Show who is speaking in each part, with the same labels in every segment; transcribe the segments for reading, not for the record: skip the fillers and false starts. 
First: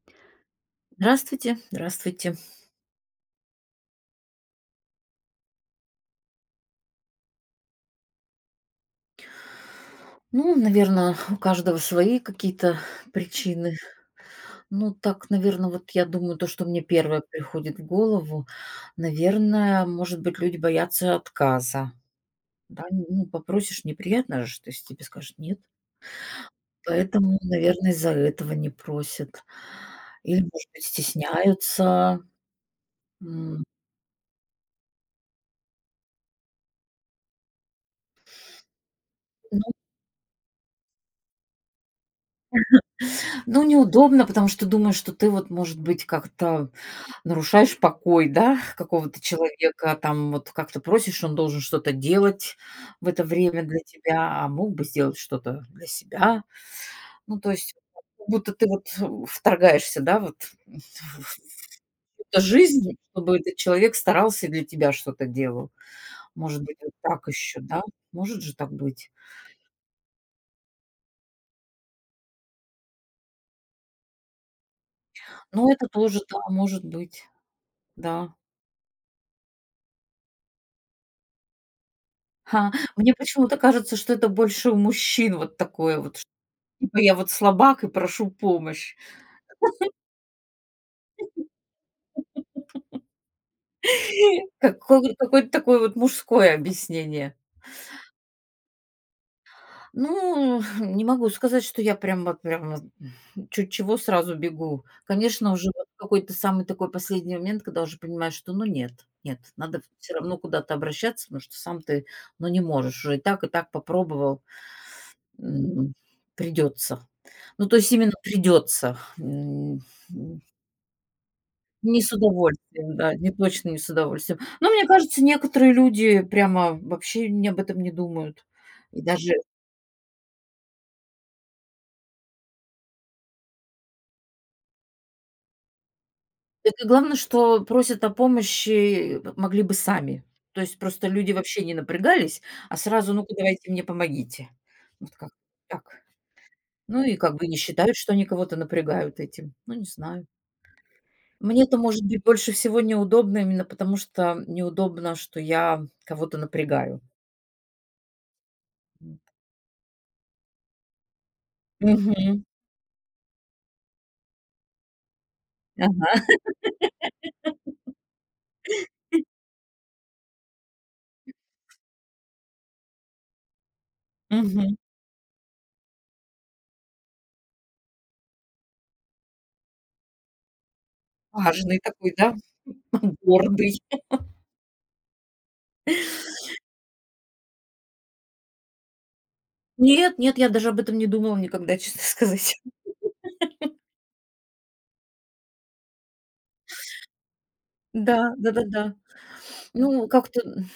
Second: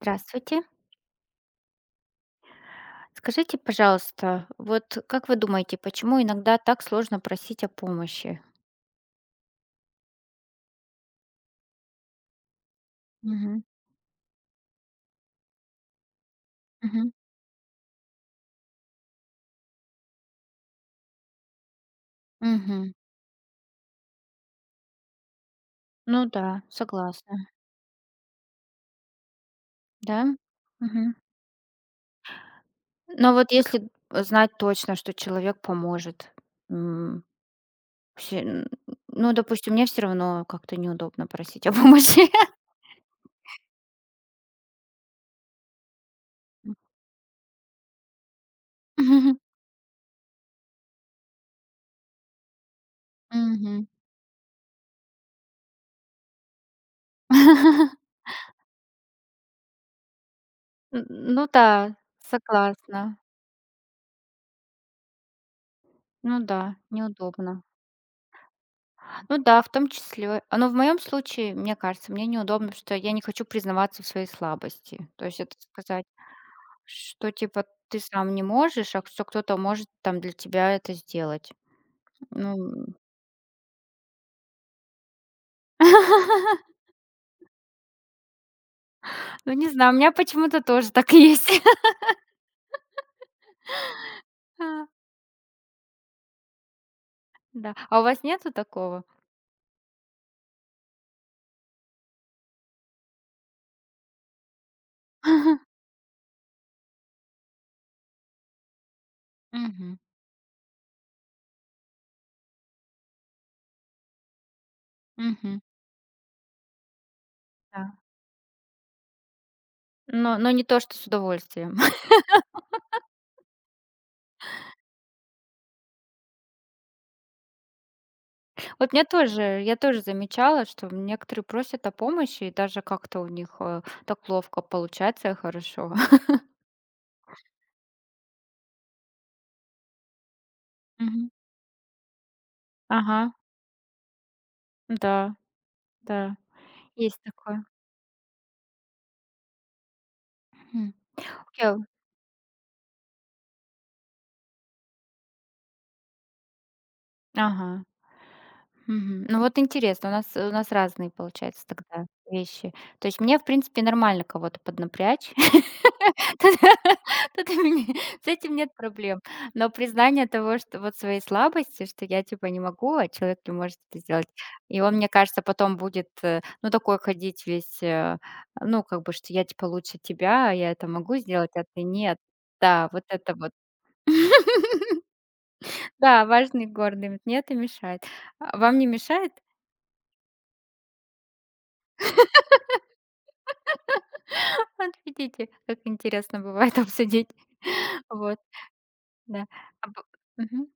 Speaker 1: Здравствуйте.
Speaker 2: Здравствуйте, здравствуйте.
Speaker 1: Скажите, пожалуйста, вот как вы думаете, почему иногда так сложно просить о помощи?
Speaker 2: Ну, наверное, у каждого свои какие-то
Speaker 1: Мгм.
Speaker 2: причины. Ну, так, наверное, вот я думаю, то, что мне
Speaker 1: Мгм.
Speaker 2: первое приходит в голову, наверное, может быть, люди боятся отказа. Да,
Speaker 1: Мгм.
Speaker 2: ну, попросишь, неприятно же, то есть тебе скажут нет.
Speaker 1: Ну да,
Speaker 2: Поэтому,
Speaker 1: согласна.
Speaker 2: наверное, из-за этого не просят.
Speaker 1: Да?
Speaker 2: Или, может быть,
Speaker 1: Мгм.
Speaker 2: стесняются.
Speaker 1: Но вот
Speaker 2: М,
Speaker 1: если знать точно, что человек поможет, м, всё, н- ну,
Speaker 2: Ну,
Speaker 1: допустим, мне все равно как-то неудобно просить о помощи.
Speaker 2: ну, неудобно, потому что думаешь, что ты вот, может быть, как-то нарушаешь покой, да, какого-то
Speaker 1: Мгм.
Speaker 2: человека, там вот как-то просишь, он должен что-то делать в это время для
Speaker 1: Мгм.
Speaker 2: тебя, а мог бы сделать что-то для себя. Ну, то есть как будто ты вот, вторгаешься, да, вот в
Speaker 1: Ну да,
Speaker 2: чью жизнь,
Speaker 1: согласна.
Speaker 2: чтобы этот человек старался и для тебя что-то делал.
Speaker 1: Ну да,
Speaker 2: Может быть, вот так еще,
Speaker 1: неудобно.
Speaker 2: да? Может же так быть?
Speaker 1: Ну да, в том числе. Но в моем случае, мне кажется, мне неудобно, что я не хочу признаваться в своей слабости. То есть это
Speaker 2: Ну, это
Speaker 1: сказать,
Speaker 2: тоже, да, может быть,
Speaker 1: что типа ты
Speaker 2: да.
Speaker 1: сам не можешь, а что кто-то может там для тебя это сделать.
Speaker 2: Ха,
Speaker 1: Ну,
Speaker 2: мне почему-то кажется, что это больше у мужчин вот такое вот, что типа я вот слабак и прошу помощь.
Speaker 1: ну не знаю, у меня почему-то тоже так и есть. А,
Speaker 2: Какой какое-то такое вот мужское объяснение.
Speaker 1: Да. А у вас нету такого?
Speaker 2: Ну, не могу сказать, что я прям вот, чуть чего сразу бегу. Конечно, уже вот какой-то самый такой последний момент, когда уже понимаешь, что ну нет, нет, надо
Speaker 1: Мгм.
Speaker 2: все равно куда-то обращаться, потому что сам ты, ну, не можешь. Уже и так попробовал.
Speaker 1: Мгм.
Speaker 2: М, придётся. Ну, то
Speaker 1: Да.
Speaker 2: есть именно придется.
Speaker 1: Но не то, что с удовольствием.
Speaker 2: Не с удовольствием, да, не точно не с удовольствием. Но мне кажется, некоторые люди прямо вообще не об этом не думают.
Speaker 1: Вот
Speaker 2: И
Speaker 1: мне
Speaker 2: даже
Speaker 1: тоже, я тоже замечала, что некоторые просят о помощи, и даже как-то у них так ловко получается, и хорошо.
Speaker 2: это главное, что просят о помощи, могли бы сами. То есть просто
Speaker 1: Мгм.
Speaker 2: люди вообще не напрягались, а сразу:
Speaker 1: Ага,
Speaker 2: "Ну-ка, давайте мне помогите". Вот как
Speaker 1: да,
Speaker 2: так.
Speaker 1: да,
Speaker 2: Ну и
Speaker 1: есть
Speaker 2: как бы не
Speaker 1: такое.
Speaker 2: считают, что они кого-то напрягают этим. Ну, не знаю.
Speaker 1: Мгм.
Speaker 2: Мне
Speaker 1: Окей.
Speaker 2: это может быть больше всего неудобно именно потому, что неудобно, что я кого-то напрягаю.
Speaker 1: Ага. Мгм. Ну вот интересно, у нас разные, получается, тогда
Speaker 2: Мгм.
Speaker 1: вещи. То есть мне, в принципе, нормально кого-то поднапрячь.
Speaker 2: Ага.
Speaker 1: Тут тут у меня с этим нет проблем. Но признание того, что вот своей слабости, что я типа не могу, а человек не может это сделать.
Speaker 2: Мгм.
Speaker 1: И он, мне кажется, потом будет, ну, такой ходить весь, ну, как бы, что я типа лучше тебя, а я это могу сделать, а
Speaker 2: Важный
Speaker 1: ты
Speaker 2: такой,
Speaker 1: нет.
Speaker 2: да?
Speaker 1: Да, вот это вот.
Speaker 2: Гордый.
Speaker 1: Да, важный, гордый. Мне это мешает. А вам не мешает?
Speaker 2: Нет, нет, я даже об этом не думала никогда, честно сказать.
Speaker 1: Вот видите, как интересно бывает обсудить.
Speaker 2: Да,
Speaker 1: Вот,
Speaker 2: да-да-да.
Speaker 1: да. А б
Speaker 2: Ну, как-то,
Speaker 1: мгм.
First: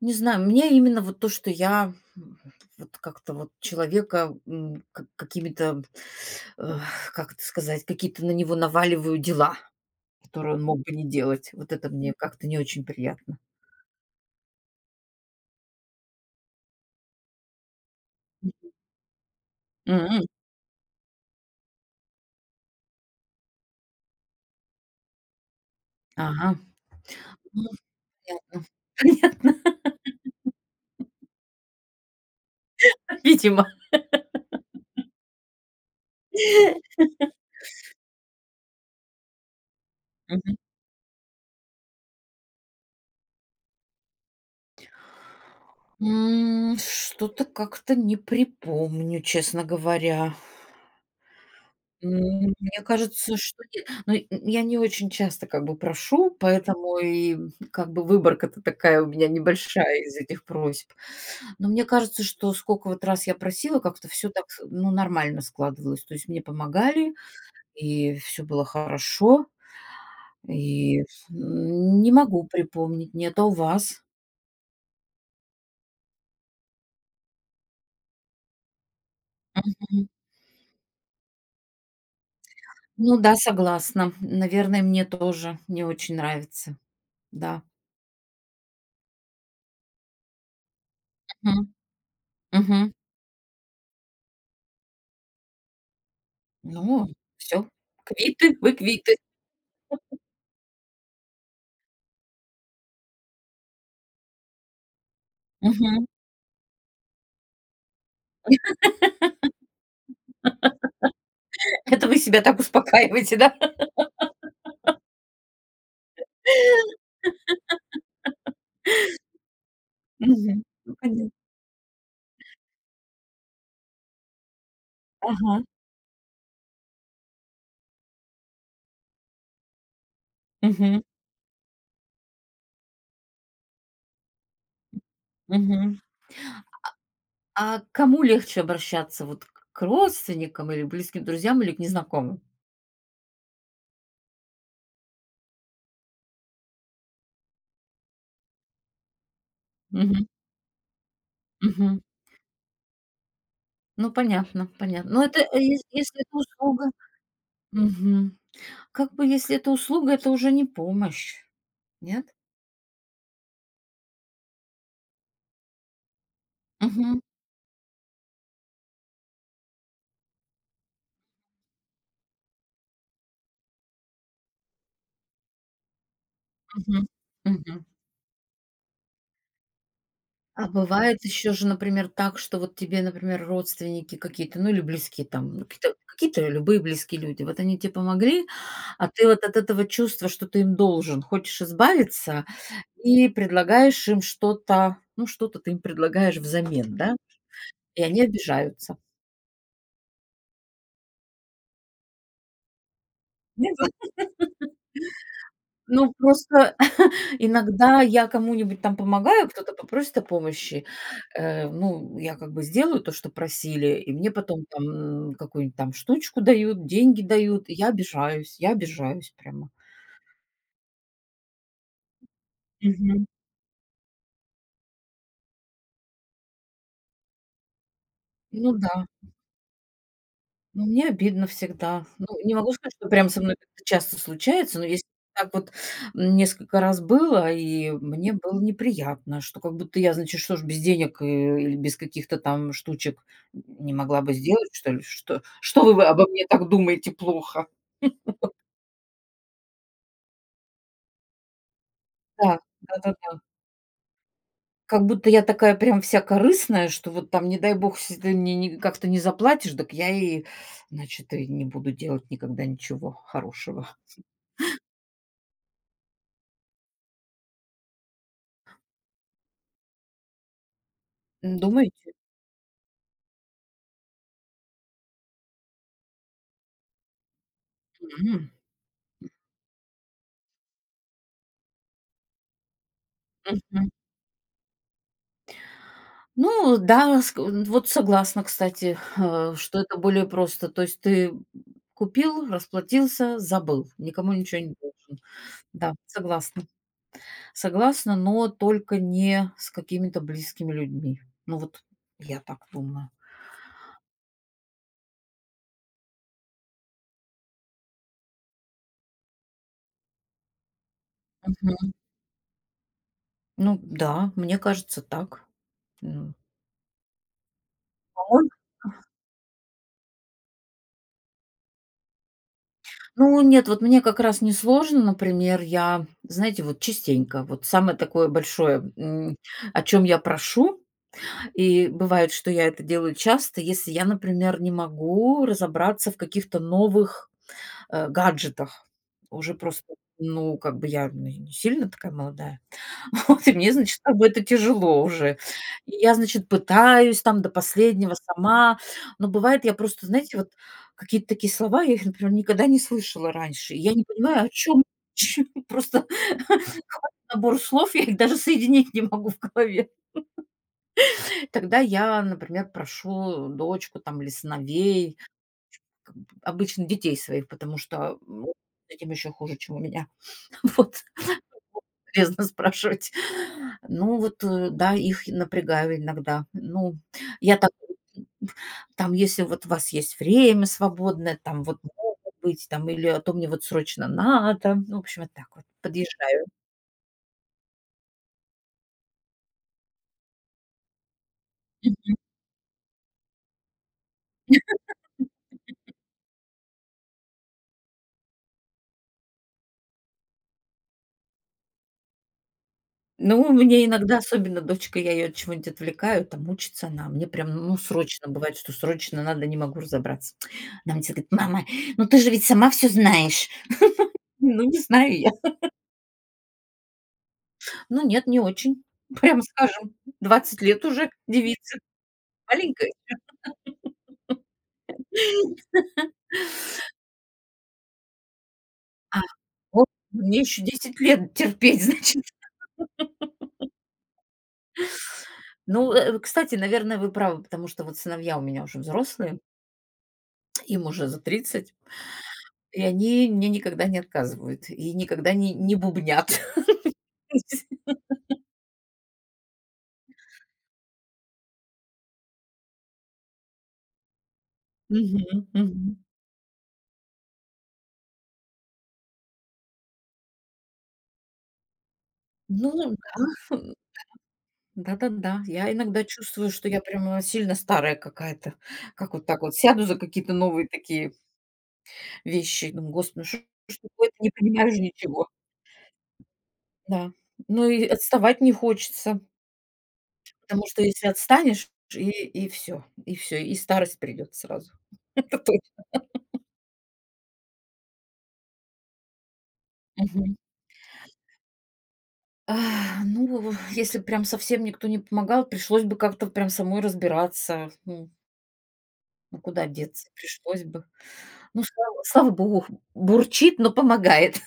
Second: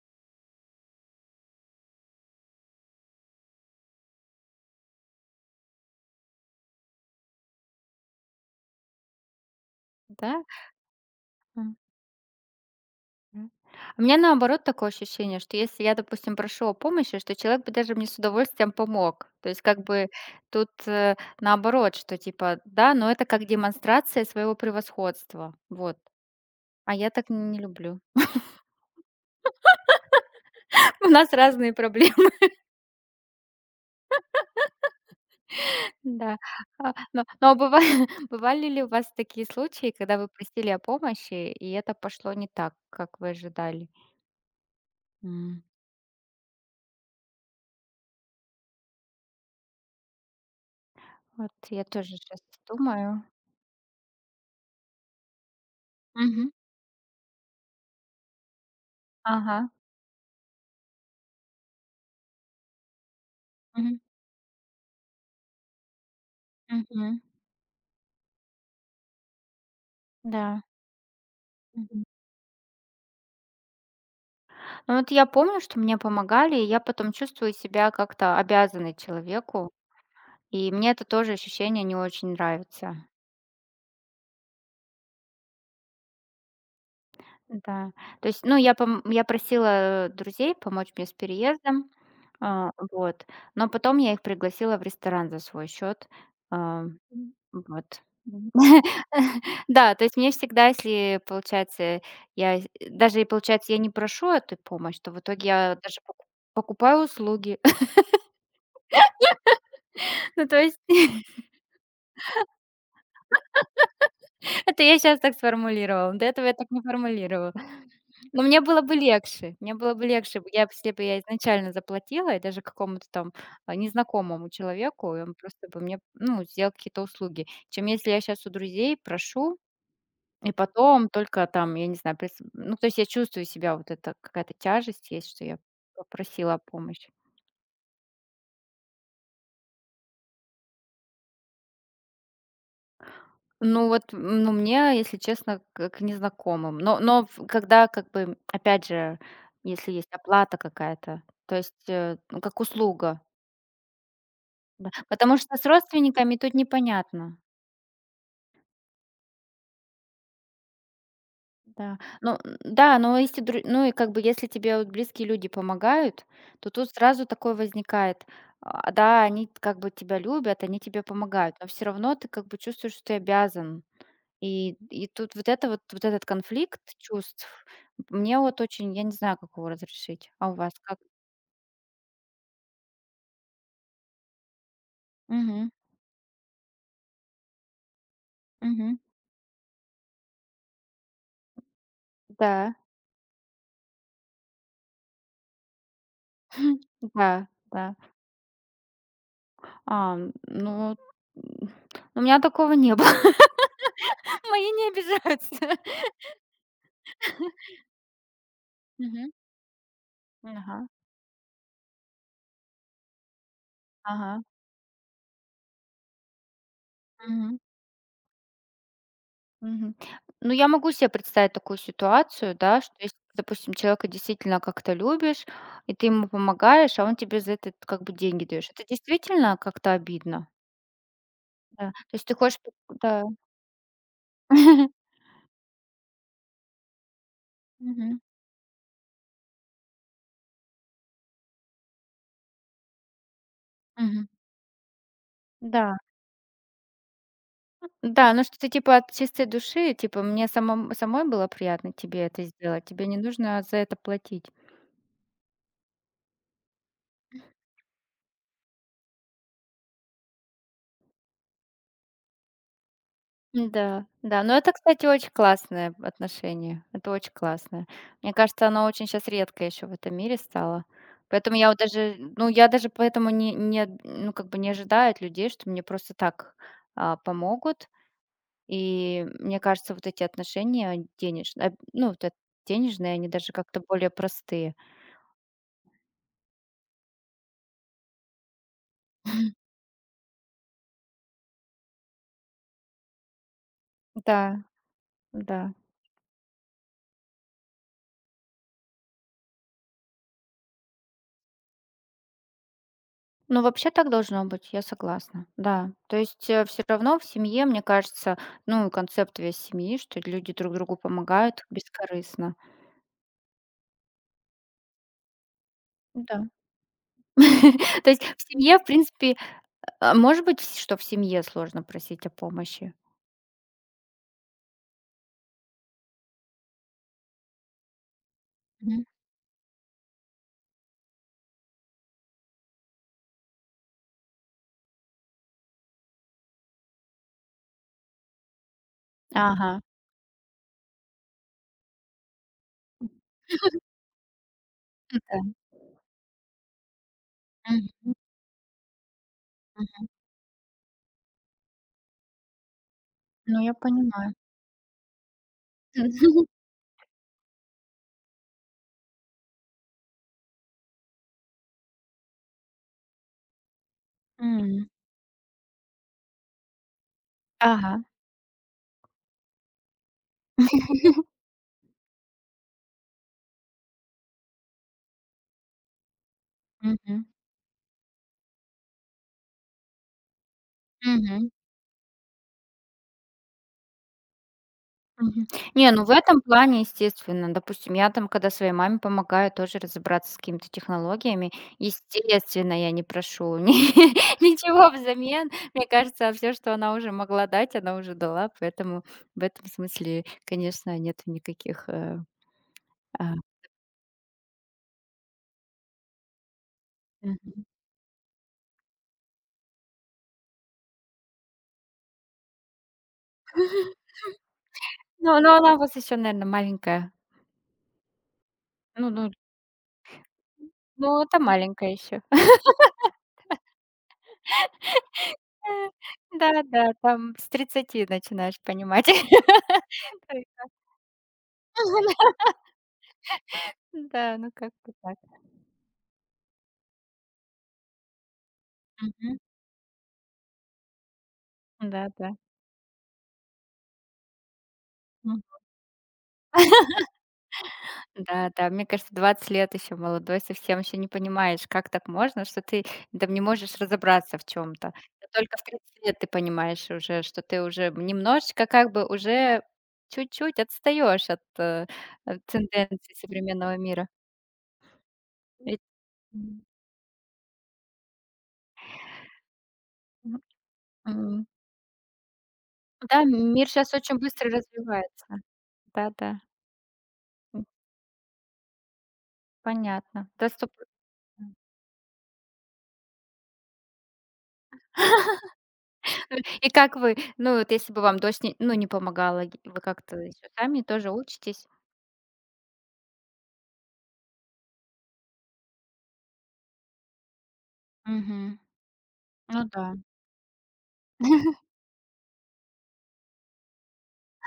Speaker 2: не знаю, мне именно вот то, что я, вот как-то вот человека, как какими-то, э, как это сказать, какие-то на него наваливаю дела,
Speaker 1: Да?
Speaker 2: которые он мог бы не делать. Вот
Speaker 1: М,
Speaker 2: это мне как-то не очень приятно.
Speaker 1: м. У меня наоборот такое ощущение, что если я, допустим, прошу о помощи, что человек бы даже мне с удовольствием помог. То есть как бы
Speaker 2: М.
Speaker 1: тут наоборот, что типа, да, но это как демонстрация своего превосходства. Вот.
Speaker 2: Ага.
Speaker 1: А я так не
Speaker 2: Ну,
Speaker 1: люблю.
Speaker 2: понятно.
Speaker 1: У нас разные проблемы.
Speaker 2: Видимо.
Speaker 1: Да. А, но быва бывали ли у вас такие случаи, когда вы
Speaker 2: Мгм.
Speaker 1: просили о помощи, и это пошло не так, как вы ожидали? М,
Speaker 2: Что-то как-то не припомню, честно говоря.
Speaker 1: вот я тоже сейчас
Speaker 2: Мне
Speaker 1: думаю.
Speaker 2: кажется, что нет. Но й я не очень часто как бы прошу,
Speaker 1: Мгм.
Speaker 2: поэтому и как бы выборка-то такая у меня
Speaker 1: Ага.
Speaker 2: небольшая из этих просьб. Но мне кажется, что сколько вот раз я просила,
Speaker 1: Мгм.
Speaker 2: как-то все так, ну, нормально складывалось. То есть мне помогали,
Speaker 1: Мгм.
Speaker 2: и все было хорошо.
Speaker 1: Да.
Speaker 2: И,
Speaker 1: Мгм.
Speaker 2: не могу припомнить, нет. А у вас?
Speaker 1: Ну, вот я помню, что мне помогали, и я потом чувствую себя как-то обязанной человеку,
Speaker 2: Мгм.
Speaker 1: и мне это тоже ощущение не очень нравится.
Speaker 2: Ну да, согласна. Наверное, мне тоже не очень нравится. Да.
Speaker 1: Да. То есть, ну, я просила, друзей помочь мне с
Speaker 2: Мгм.
Speaker 1: переездом, а,
Speaker 2: Мгм.
Speaker 1: вот, но потом я их пригласила в ресторан за свой счет,
Speaker 2: Ну, все.
Speaker 1: вот. М.
Speaker 2: Квиты, вы квиты.
Speaker 1: Да, то есть мне всегда, если, получается, я с даже и, получается, я не прошу эту помощь, то в итоге я даже
Speaker 2: Мгм.
Speaker 1: поку покупаю услуги. Ну, то есть
Speaker 2: Это вы себя так успокаиваете, да?
Speaker 1: это я сейчас так сформулировала, до этого я так не формулировала. Но мне было бы легче. Мне было бы легче, б
Speaker 2: Мгм.
Speaker 1: я б если
Speaker 2: Ну,
Speaker 1: бы я
Speaker 2: понятно.
Speaker 1: изначально заплатила, и даже какому-то там, незнакомому человеку, и он
Speaker 2: Ага.
Speaker 1: просто бы мне, ну, сделал какие-то услуги, чем если я сейчас у друзей прошу, и
Speaker 2: Мгм.
Speaker 1: потом только там, я не знаю, прис ну, то есть я чувствую себя, вот это какая-то тяжесть есть, что я
Speaker 2: Мгм.
Speaker 1: попросила о помощи.
Speaker 2: А к кому легче обращаться? Вот к родственникам или близким друзьям, или к незнакомым?
Speaker 1: Ну вот, ну, мне, если честно, к незнакомым. Но в когда как бы, опять же, если есть
Speaker 2: Мгм.
Speaker 1: оплата какая-то, то есть,
Speaker 2: Мгм.
Speaker 1: ну, как услуга.
Speaker 2: Ну, понятно,
Speaker 1: Да,
Speaker 2: понятно. Но
Speaker 1: потому
Speaker 2: это,
Speaker 1: что
Speaker 2: э,
Speaker 1: с
Speaker 2: ес если
Speaker 1: родственниками
Speaker 2: это
Speaker 1: тут
Speaker 2: услуга.
Speaker 1: непонятно.
Speaker 2: Мгм. Как бы если это услуга, это уже не помощь,
Speaker 1: Да.
Speaker 2: нет?
Speaker 1: Ну, да, но если дру ну и как бы если тебе вот близкие люди помогают, то тут
Speaker 2: Мгм.
Speaker 1: сразу такое возникает. А, да, они как бы тебя любят, они тебе помогают, но все равно ты как бы чувствуешь, что ты обязан. И тут вот этот конфликт
Speaker 2: Мгм.
Speaker 1: чувств,
Speaker 2: Мгм.
Speaker 1: мне вот очень я не знаю, как его разрешить. А у
Speaker 2: А
Speaker 1: вас как?
Speaker 2: бывает еще же, например, так, что вот тебе, например, родственники какие-то, ну или близкие там, ну,
Speaker 1: Мгм,
Speaker 2: какие-то любые близкие люди, вот они тебе помогли,
Speaker 1: мгм.
Speaker 2: а ты вот от этого чувства, что ты им должен, хочешь избавиться
Speaker 1: Да,
Speaker 2: и предлагаешь им что-то, ну что-то ты им предлагаешь взамен, да,
Speaker 1: да, да.
Speaker 2: и они обижаются.
Speaker 1: А, ну, м, у меня такого не было.
Speaker 2: Нет, вот,
Speaker 1: Мои не обижаются.
Speaker 2: ну просто иногда я кому-нибудь там
Speaker 1: Мгм.
Speaker 2: помогаю, кто-то попросит о
Speaker 1: Ага,
Speaker 2: помощи. Ну, я как бы сделаю то, что просили, и мне
Speaker 1: ага.
Speaker 2: потом там какую-нибудь там штучку дают, деньги
Speaker 1: Мгм,
Speaker 2: дают. И я обижаюсь, я обижаюсь прямо.
Speaker 1: мгм. Ну, я могу себе представить такую ситуацию, да, что если,
Speaker 2: Мгм.
Speaker 1: допустим, человека действительно как-то любишь, и ты ему помогаешь, а он тебе за это как бы деньги даёшь.
Speaker 2: Ну
Speaker 1: Это
Speaker 2: да.
Speaker 1: действительно как-то обидно,
Speaker 2: Ну, мне обидно
Speaker 1: да. То
Speaker 2: всегда.
Speaker 1: есть
Speaker 2: Ну,
Speaker 1: ты
Speaker 2: не
Speaker 1: хочешь п
Speaker 2: могу сказать, что
Speaker 1: да.
Speaker 2: прям со мной как-то часто случается, но если так вот несколько раз было, и
Speaker 1: Мгм,
Speaker 2: мне было неприятно, что как будто я, значит, что ж, без денег, или без каких-то там штучек не могла
Speaker 1: мгм.
Speaker 2: бы сделать, что ли? Что, что
Speaker 1: Да,
Speaker 2: вы обо мне так думаете плохо?
Speaker 1: да, ну, что ты типа от чистой души, типа: "Мне самом самой было приятно тебе это
Speaker 2: Да,
Speaker 1: сделать, тебе не
Speaker 2: да-да-да.
Speaker 1: нужно за это платить".
Speaker 2: Как будто я такая прям вся корыстная, что вот там, не дай бог, если ты мне как-то не заплатишь, так я и, значит, и не буду делать никогда ничего хорошего.
Speaker 1: Да, да. Но это, кстати, очень классное отношение. Это очень классное. Мне кажется, оно очень сейчас редко еще в этом мире стало. Поэтому я вот
Speaker 2: Думаете?
Speaker 1: даже, ну, я даже поэтому не не об- ну, как бы не ожидаю от людей, что мне просто так, помогут.
Speaker 2: Мгм.
Speaker 1: И мне кажется, вот эти отношения денежные, ну, вот эт денежные, они даже как-то
Speaker 2: Мгм.
Speaker 1: более простые.
Speaker 2: Ну да, ск вот согласна, кстати, что это более просто. То есть ты купил, расплатился, забыл, никому
Speaker 1: Да,
Speaker 2: ничего не должен.
Speaker 1: да.
Speaker 2: Да, согласна. Согласна, но только не с какими-то близкими людьми. Ну вот я так думаю.
Speaker 1: Ну, вообще так должно быть, я согласна. Да. То есть все равно в семье, мне кажется, ну, концепт весь семьи, что люди друг другу помогают
Speaker 2: Мгм.
Speaker 1: бескорыстно.
Speaker 2: Ну да, мне кажется, так. М,
Speaker 1: Да. То есть в
Speaker 2: по-моему.
Speaker 1: семье, в принципе, что в семье сложно просить о помощи.
Speaker 2: Ну нет, вот мне как раз несложно, например, я, знаете, вот частенько, вот самое такое большое,
Speaker 1: Мгм.
Speaker 2: о чем я прошу. И бывает, что я это делаю часто, если я, например, не могу разобраться в каких-то новых, гаджетах. Уже
Speaker 1: Ага.
Speaker 2: просто, ну, как бы я, ну, не сильно такая молодая. Вот, и мне, значит, как бы это тяжело уже.
Speaker 1: Да.
Speaker 2: И я, значит, пытаюсь там до
Speaker 1: Мгм.
Speaker 2: последнего сама. Но бывает, я просто,
Speaker 1: Мгм.
Speaker 2: знаете, вот какие-то такие слова, я их, например, никогда не слышала
Speaker 1: Ну, я
Speaker 2: раньше. И я не
Speaker 1: понимаю.
Speaker 2: понимаю, о чем. Просто набор слов, я их даже соединить не могу в голове. Тогда я, например, прошу дочку там или
Speaker 1: М.
Speaker 2: сыновей, как бы обычно детей своих, потому
Speaker 1: Ага.
Speaker 2: что, с этим еще хуже, чем у меня. Вот, полезно спрашивать. Ну вот, да, их напрягаю иногда. Ну,
Speaker 1: Мгм.
Speaker 2: я так, там, если вот у вас есть время свободное,
Speaker 1: Мгм.
Speaker 2: там вот может быть, там или а то мне вот срочно надо. Ну, в общем, вот так
Speaker 1: Мгм.
Speaker 2: вот
Speaker 1: Не, ну в этом
Speaker 2: подъезжаю.
Speaker 1: плане, естественно. Допустим, я там, когда своей маме помогаю тоже разобраться с какими-то технологиями, естественно, я не прошу ни ничего взамен. Мне кажется, все, что она уже могла дать, она уже дала, поэтому в этом смысле, конечно, нет никаких, а
Speaker 2: Ну, мне иногда, особенно дочка, я ее от чего-нибудь отвлекаю, там учится она, а мне прям,
Speaker 1: Мгм.
Speaker 2: ну, срочно, бывает, что срочно надо, не могу разобраться. Она мне всегда говорит: "Мама, ну ты же ведь сама все знаешь". Ну, не знаю я.
Speaker 1: Но она у вас еще, наверное, маленькая.
Speaker 2: Ну, нет, не очень.
Speaker 1: Ну ну
Speaker 2: Прям, скажем, 20 лет уже
Speaker 1: ну, это
Speaker 2: девица,
Speaker 1: маленькая еще.
Speaker 2: маленькая.
Speaker 1: Да-да, там с 30 начинаешь понимать.
Speaker 2: Вот мне еще 10 лет терпеть, значит.
Speaker 1: Да, ну как-то так.
Speaker 2: Ну, кстати, наверное, вы правы, потому что вот сыновья у меня уже
Speaker 1: Мгм.
Speaker 2: взрослые, им уже за 30,
Speaker 1: Да-да.
Speaker 2: и они мне никогда не отказывают, и никогда
Speaker 1: М.
Speaker 2: не бубнят.
Speaker 1: Да-да, мне кажется, 20 лет еще молодой, совсем еще не понимаешь, как так можно, что ты там не можешь разобраться в чем то
Speaker 2: Мгм,
Speaker 1: только в
Speaker 2: мгм.
Speaker 1: 30 лет ты понимаешь уже, что ты уже немножечко как бы уже чуть-чуть отстаешь от от
Speaker 2: Ну да,
Speaker 1: тенденций современного мира.
Speaker 2: да-да-да. Я
Speaker 1: Ведь
Speaker 2: иногда чувствую,
Speaker 1: М.
Speaker 2: что я прямо сильно старая какая-то. Как вот так вот сяду за какие-то
Speaker 1: М,
Speaker 2: новые такие
Speaker 1: м.
Speaker 2: вещи и думаю: "Господи,
Speaker 1: Да,
Speaker 2: ну что
Speaker 1: мир
Speaker 2: ж
Speaker 1: сейчас
Speaker 2: такое-то,
Speaker 1: очень
Speaker 2: не
Speaker 1: быстро
Speaker 2: понимаю
Speaker 1: развивается.
Speaker 2: ничего".
Speaker 1: Да-да,
Speaker 2: Да.
Speaker 1: м,
Speaker 2: Ну и отставать не хочется,
Speaker 1: понятно. Да,
Speaker 2: потому
Speaker 1: 100
Speaker 2: что если отстанешь, и всё, и все, и старость придет сразу. Это точно.
Speaker 1: И как вы, ну, вот если бы вам дочь не ну, не помогала, г вы как-то
Speaker 2: Мгм.
Speaker 1: ещё сами тоже учитесь?
Speaker 2: А, ну, если прям совсем никто не помогал, пришлось бы как-то прям самой разбираться. Ну,
Speaker 1: Мгм.
Speaker 2: ну,
Speaker 1: Ну
Speaker 2: куда
Speaker 1: да.
Speaker 2: деться? Пришлось бы. Ну, слава богу, бурчит, но помогает.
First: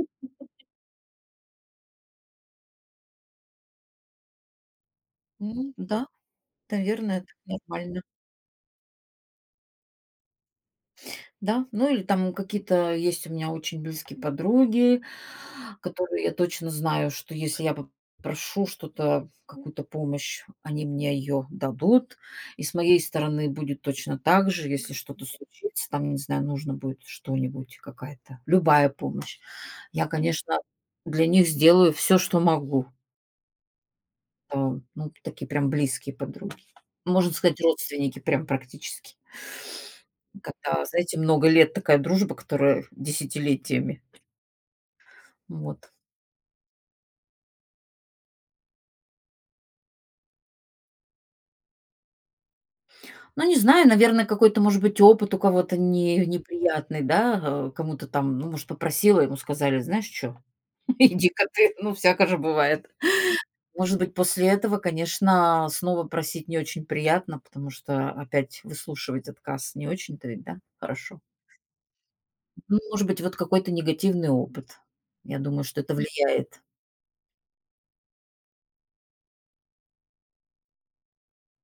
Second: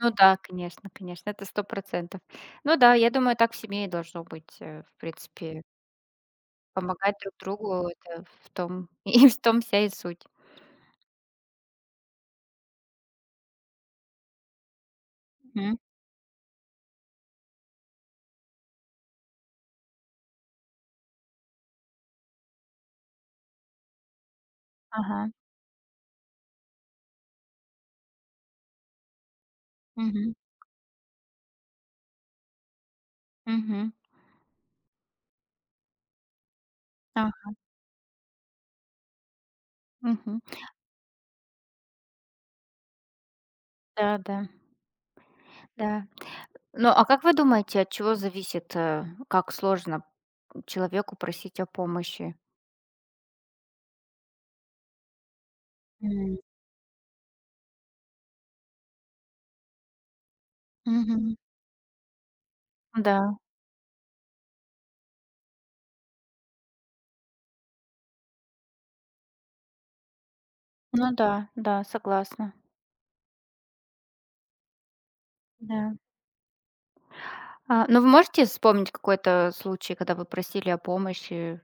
Speaker 1: Ну да, конечно, конечно, это сто процентов. Ну да, я думаю, так в семье и должно быть, в принципе.
Speaker 2: Ну да,
Speaker 1: Помогать
Speaker 2: наверное, это
Speaker 1: друг другу-
Speaker 2: нормально.
Speaker 1: это в том и в том вся и суть.
Speaker 2: Да, ну или там какие-то есть у меня очень близкие подруги,
Speaker 1: Мгм.
Speaker 2: которые я точно знаю, что если я попрошу что-то, какую-то помощь, они мне ее дадут. И с моей стороны будет точно так же, если что-то
Speaker 1: Ага.
Speaker 2: случится, там, не знаю, нужно будет что-нибудь, какая-то, любая помощь. Я,
Speaker 1: Мгм.
Speaker 2: конечно, для них сделаю все, что могу.
Speaker 1: Мгм.
Speaker 2: Э, ну, такие прям близкие подруги.
Speaker 1: А.
Speaker 2: Можно сказать, родственники прям практически.
Speaker 1: Мгм.
Speaker 2: Когда, знаете, много лет такая дружба, которая десятилетиями.
Speaker 1: Да, да,
Speaker 2: Вот.
Speaker 1: да. Ну, а как вы думаете, от чего зависит, как сложно человеку просить о помощи?
Speaker 2: Ну, не знаю, наверное, какой-то, может быть, опыт у кого-то не
Speaker 1: М.
Speaker 2: неприятный, да, кому-то там, ну, может, попросила, ему сказали: "Знаешь что,
Speaker 1: Мгм.
Speaker 2: иди-ка ты". Ну, всяко же бывает.
Speaker 1: Да.
Speaker 2: Может быть, после этого, конечно, снова просить не очень приятно, потому что опять выслушивать отказ не очень-то ведь, да,
Speaker 1: Ну
Speaker 2: хорошо.
Speaker 1: да, да, согласна.
Speaker 2: Ну, может быть, вот какой-то негативный опыт. Я думаю, что
Speaker 1: Да.
Speaker 2: это влияет.
Speaker 1: Ну, вы можете вспомнить какой-то случай, когда вы просили о помощи,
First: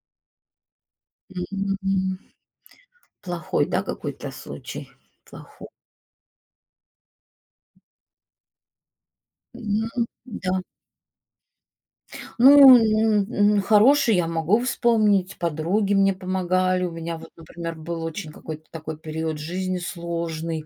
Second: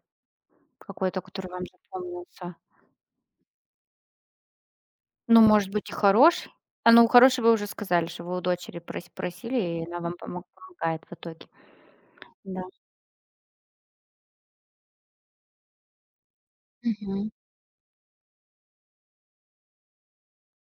Speaker 1: какой-то, который вам
Speaker 2: Мгм.
Speaker 1: запомнился?
Speaker 2: Плохой, да, какой-то случай?
Speaker 1: Ну,
Speaker 2: Плохой.
Speaker 1: может быть, и хороший? Ну, хороший вы уже сказали, что вы у дочери просили, и она
Speaker 2: Ну
Speaker 1: вам
Speaker 2: да.
Speaker 1: помогает в итоге.
Speaker 2: Ну,
Speaker 1: Да.
Speaker 2: н н хороший я могу вспомнить, подруги мне помогали. У меня
Speaker 1: Мгм.
Speaker 2: вот, например, был очень какой-то такой период жизни сложный,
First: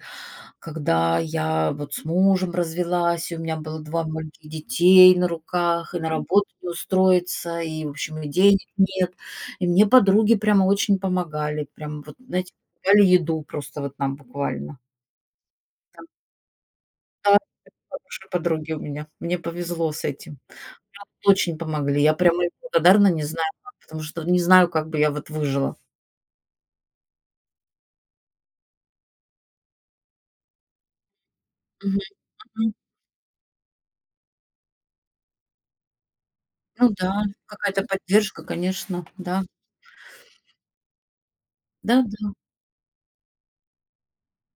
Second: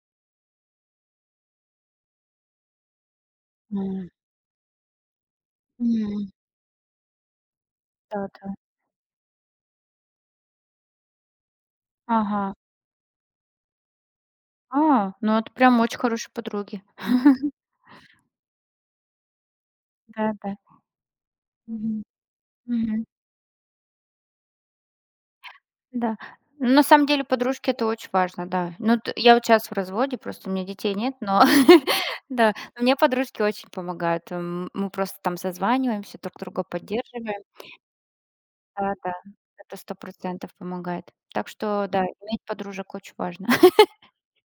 Speaker 2: когда я вот с мужем развелась, и у меня было 2
Speaker 1: М.
Speaker 2: маленьких детей на руках, и на
Speaker 1: М.
Speaker 2: работу не устроиться, и, в
Speaker 1: Да,
Speaker 2: общем, и
Speaker 1: да.
Speaker 2: денег нет. И мне подруги прямо очень помогали. Прям вот, знаете,
Speaker 1: Ага.
Speaker 2: давали еду просто вот нам буквально.
Speaker 1: Ну это прям очень хорошие подруги.
Speaker 2: Да, хорошие подруги у меня. Мне повезло с
Speaker 1: Да,
Speaker 2: этим.
Speaker 1: да.
Speaker 2: Очень помогли.
Speaker 1: Мгм.
Speaker 2: Я прямо им
Speaker 1: Мгм.
Speaker 2: благодарна, не знаю как, потому что не знаю, как бы я вот выжила.
Speaker 1: Да. Ну, на самом деле, подружки- это очень важно, да. Ну, т я вот щас в разводе, просто у меня детей нет, но
Speaker 2: Мгм.
Speaker 1: да,
Speaker 2: Мгм.
Speaker 1: но мне подружки очень помогают. Мы просто там созваниваемся, друг друга
Speaker 2: Ну да,
Speaker 1: поддерживаем.
Speaker 2: какая-то поддержка, конечно,
Speaker 1: Да-да,
Speaker 2: да.
Speaker 1: это сто процентов помогает. Так что да,
Speaker 2: Да-да.
Speaker 1: иметь подружек очень важно.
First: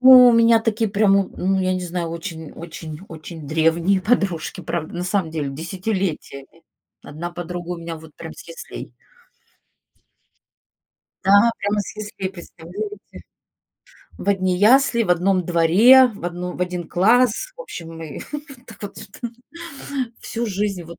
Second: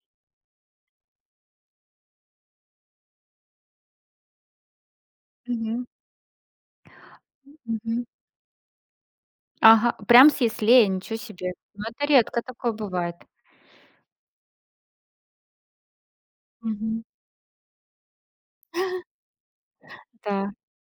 Speaker 2: Ну, у меня такие прям, у ну, я не знаю, очень очень очень древние подружки, правда, на самом деле,
Speaker 1: Мгм,
Speaker 2: десятилетиями. Одна подруга у меня
Speaker 1: мгм.
Speaker 2: вот прям с яслей.
Speaker 1: Ага, прям с яслей, ничего
Speaker 2: Да,
Speaker 1: себе.
Speaker 2: прямо
Speaker 1: Ну,
Speaker 2: с
Speaker 1: это
Speaker 2: яслей,
Speaker 1: редко такое бывает.
Speaker 2: представляете? В одни ясли, в одном дворе, в один
Speaker 1: Мгм,
Speaker 2: класс. В общем, мы так вот всю
Speaker 1: да.
Speaker 2: жизнь вот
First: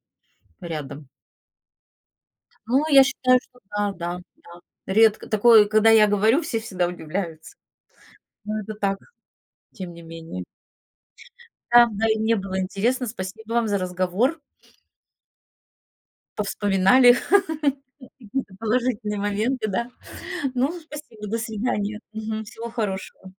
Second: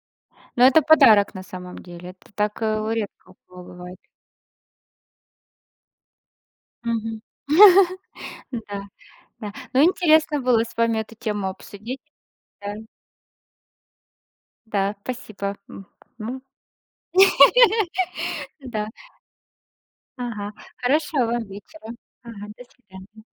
Speaker 1: Но это
Speaker 2: рядом.
Speaker 1: подарок на самом деле. Это так,
Speaker 2: Ну, я
Speaker 1: редко у
Speaker 2: считаю, что
Speaker 1: кого
Speaker 2: да,
Speaker 1: бывает.
Speaker 2: да, да. Редко такое, когда я говорю, все всегда
Speaker 1: Мгм.
Speaker 2: удивляются. Но это
Speaker 1: Да.
Speaker 2: так,
Speaker 1: Да. Ну,
Speaker 2: тем не
Speaker 1: интересно
Speaker 2: менее.
Speaker 1: было с вами эту тему
Speaker 2: Да,
Speaker 1: обсудить.
Speaker 2: да, и мне было
Speaker 1: Да,
Speaker 2: интересно. Спасибо вам за разговор.
Speaker 1: да, спасибо. Ну.
Speaker 2: Повспоминали какие-то
Speaker 1: Да.
Speaker 2: положительные моменты, да.
Speaker 1: Ага.
Speaker 2: Ну,
Speaker 1: Хорошего
Speaker 2: спасибо, до
Speaker 1: вам вечера.
Speaker 2: свидания. Мгм,
Speaker 1: Ага, до
Speaker 2: всего
Speaker 1: свидания.
Speaker 2: хорошего.